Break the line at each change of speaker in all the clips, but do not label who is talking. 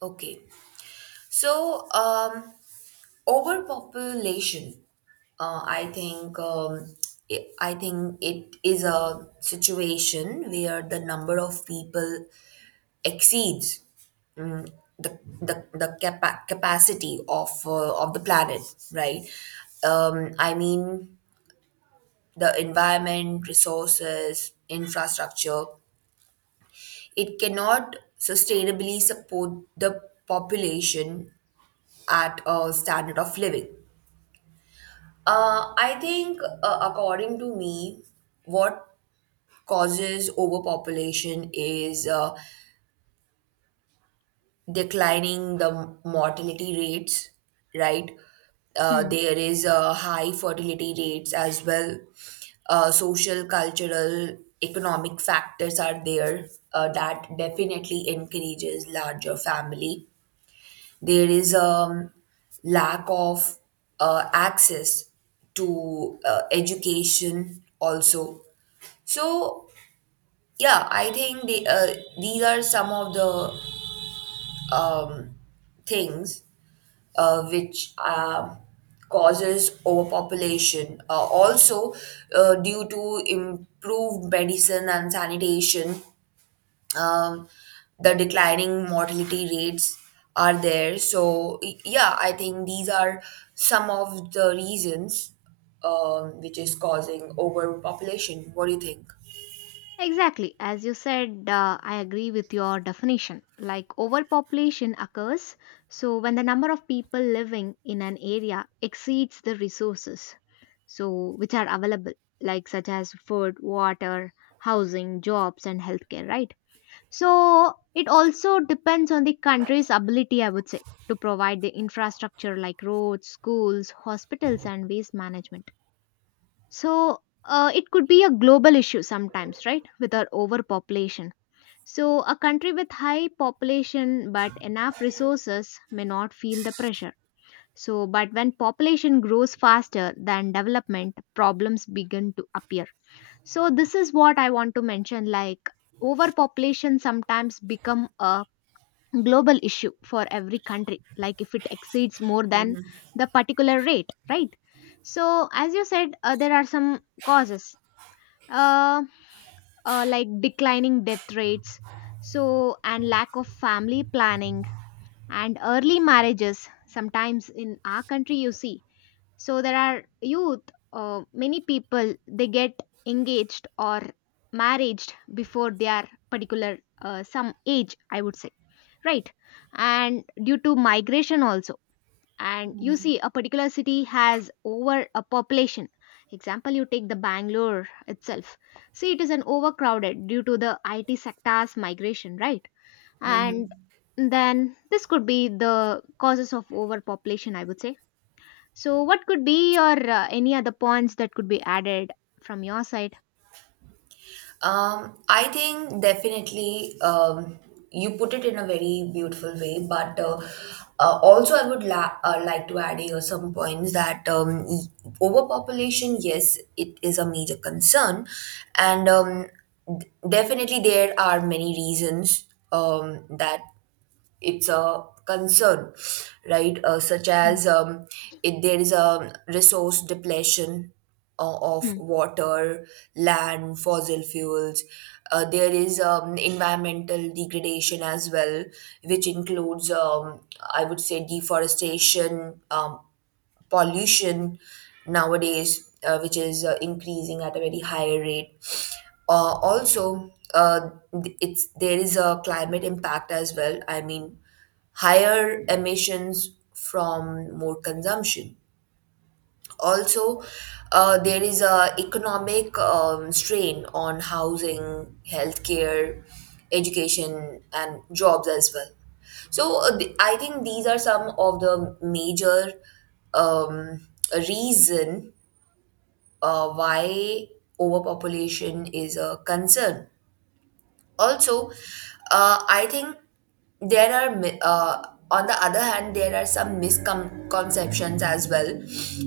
Okay. So, um, overpopulation, I think, I think it is a situation where the number of people exceeds the capacity of the planet, right? I mean, the environment, resources, infrastructure, it cannot sustainably support the population at a standard of living. I think, according to me, what causes overpopulation is declining the mortality rates, right?
Hmm.
There is high fertility rates as well. Social, cultural, economic factors are there that definitely encourages larger family. There is a lack of access to education also. So yeah, I think these are some of the um, things which causes overpopulation. Also, due to improved medicine and sanitation, um, the declining mortality rates are there. So, yeah, I think these are some of the reasons which is causing overpopulation. What do you think?
Exactly. As you said, I agree with your definition. Like overpopulation occurs, so when the number of people living in an area exceeds the resources, so which are available, like such as food, water, housing, jobs, and healthcare, right? So it also depends on the country's ability, I would say, to provide the infrastructure like roads, schools, hospitals, and waste management. So it could be a global issue sometimes, right? With our overpopulation. So a country with high population but enough resources may not feel the pressure. So, but when population grows faster than development, problems begin to appear. So this is what I want to mention, like overpopulation sometimes become a global issue for every country, like if it exceeds more than the particular rate, right? So as you said, there are some causes, uh, like declining death rates, so and lack of family planning and early marriages. Sometimes in our country you see, so there are youth, many people, they get engaged or married before their particular some age, I would say, right? And due to migration also, and you see a particular city has over a population. Example, you take the Bangalore itself. See, it is an overcrowded due to the IT sector's migration, right? And
Mm-hmm.
then this could be the causes of overpopulation, I would say. So what could be your any other points that could be added from your side?
I think definitely you put it in a very beautiful way, but also I would like to add here some points that overpopulation, yes, it is a major concern, and definitely there are many reasons that it's a concern, right? Uh, such
Mm,
as um, if there is a resource depletion of
mm.
water, land, fossil fuels. There is environmental degradation as well, which includes, I would say, deforestation, pollution nowadays, which is increasing at a very high rate. Also, th- it's there is a climate impact as well. I mean, higher emissions from more consumption. Also, there is a economic strain on housing, healthcare, education, and jobs as well. So I think these are some of the major um, reason why overpopulation is a concern. Also, I think there are, on the other hand, there are some misconceptions as well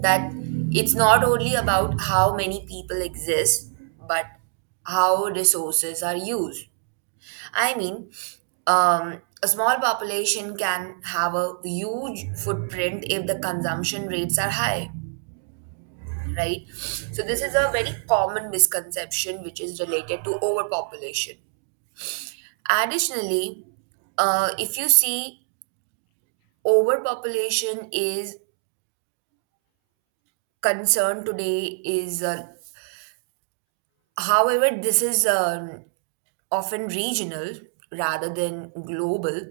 that it's not only about how many people exist, but how resources are used. I mean, a small population can have a huge footprint if the consumption rates are high, right? So, this is a very common misconception which is related to overpopulation. Additionally, if you see overpopulation is concerned today is, however, this is often regional rather than global.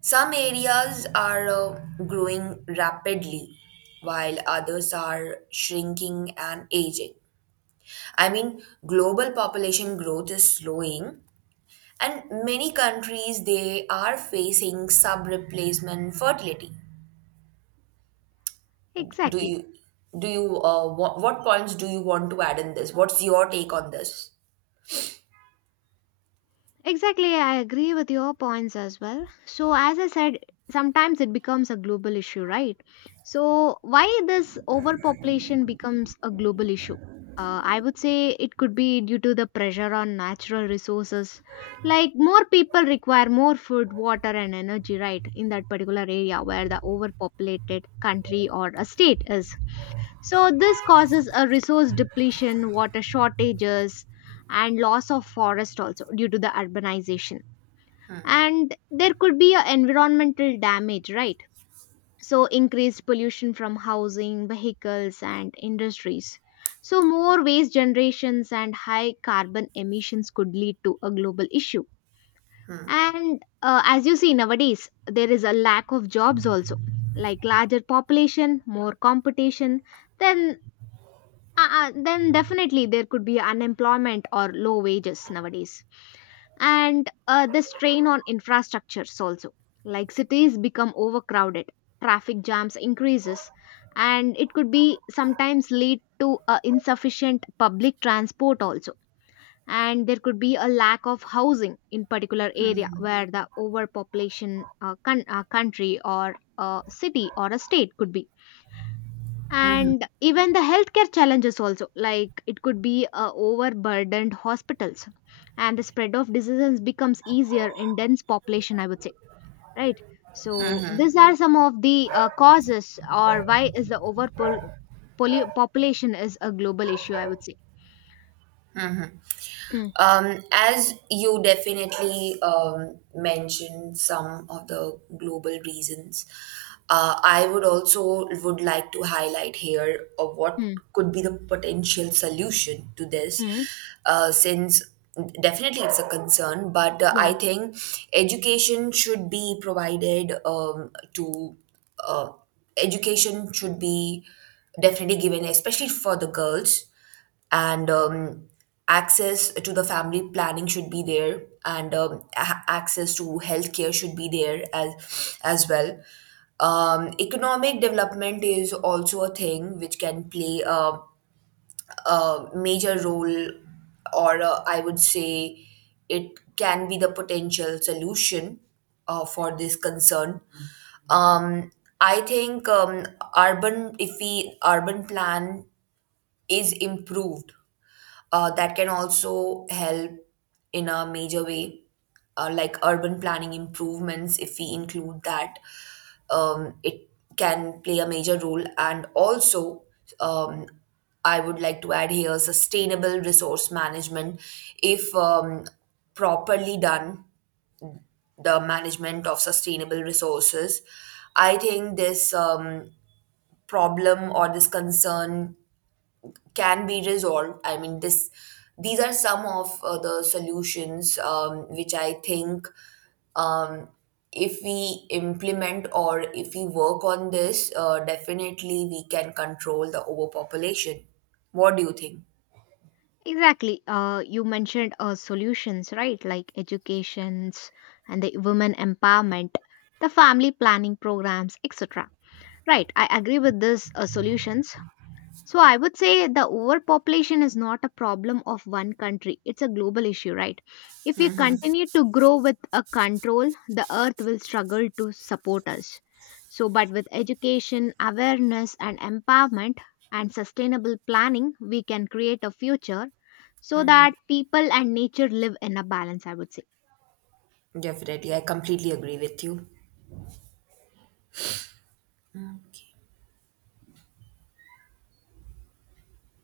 Some areas are growing rapidly while others are shrinking and aging. I mean, global population growth is slowing, and many countries they are facing sub-replacement fertility. do
Exactly.
you do you uh, what points do you want to add in this? What's your take on this?
Exactly, I agree with your points as well. So, as I said, sometimes it becomes a global issue, right? So, why this overpopulation becomes a global issue? I would say it could be due to the pressure on natural resources. Like, more people require more food, water, and energy, right, in that particular area where the overpopulated country or a state is. So this causes a resource depletion, water shortages, and loss of forest also due to the urbanization. And there could be a environmental damage, right? So increased pollution from housing, vehicles, and industries. So more waste generations and high carbon emissions could lead to a global issue. And as you see nowadays, there is a lack of jobs also, like larger population, more competition, then then definitely there could be unemployment or low wages nowadays. And the strain on infrastructures also. Like cities become overcrowded, traffic jams increases, and it could be sometimes lead to insufficient public transport also. And there could be a lack of housing in particular area where the overpopulation country or a city or a state could be, and even the healthcare challenges also, like it could be overburdened hospitals and the spread of diseases becomes easier in dense population, I would say, right? So these are some of the causes or why is the population is a global issue, I would say. Mm,
As you definitely mentioned some of the global reasons, I would also would like to highlight here of what
mm,
could be the potential solution to this,
mm.
since definitely it's a concern. But
Yeah,
I think education should be provided to uh, education should be definitely given, especially for the girls and access to the family planning should be there and access to healthcare should be there as well. Um, economic development is also a thing which can play a major role or I would say it can be the potential solution for this concern. Um, I think urban if we urban plan is improved that can also help in a major way, like urban planning improvements. If we include that, it can play a major role. And also, um, I would like to add here sustainable resource management. If properly done, the management of sustainable resources, I think this problem or this concern can be resolved. I mean, this these are some of the solutions which I think um, if we implement or if we work on this, definitely we can control the overpopulation. What do you think?
exactly. You mentioned solutions, right? Like educations and the women empowerment, the family planning programs, etc. Right, I agree with this solutions. So I would say the overpopulation is not a problem of one country. It's a global issue, right? If we continue to grow with a control, the earth will struggle to support us. So but with education, awareness and empowerment and sustainable planning, we can create a future so that people and nature live in a balance, I would say.
Definitely, I completely agree with you.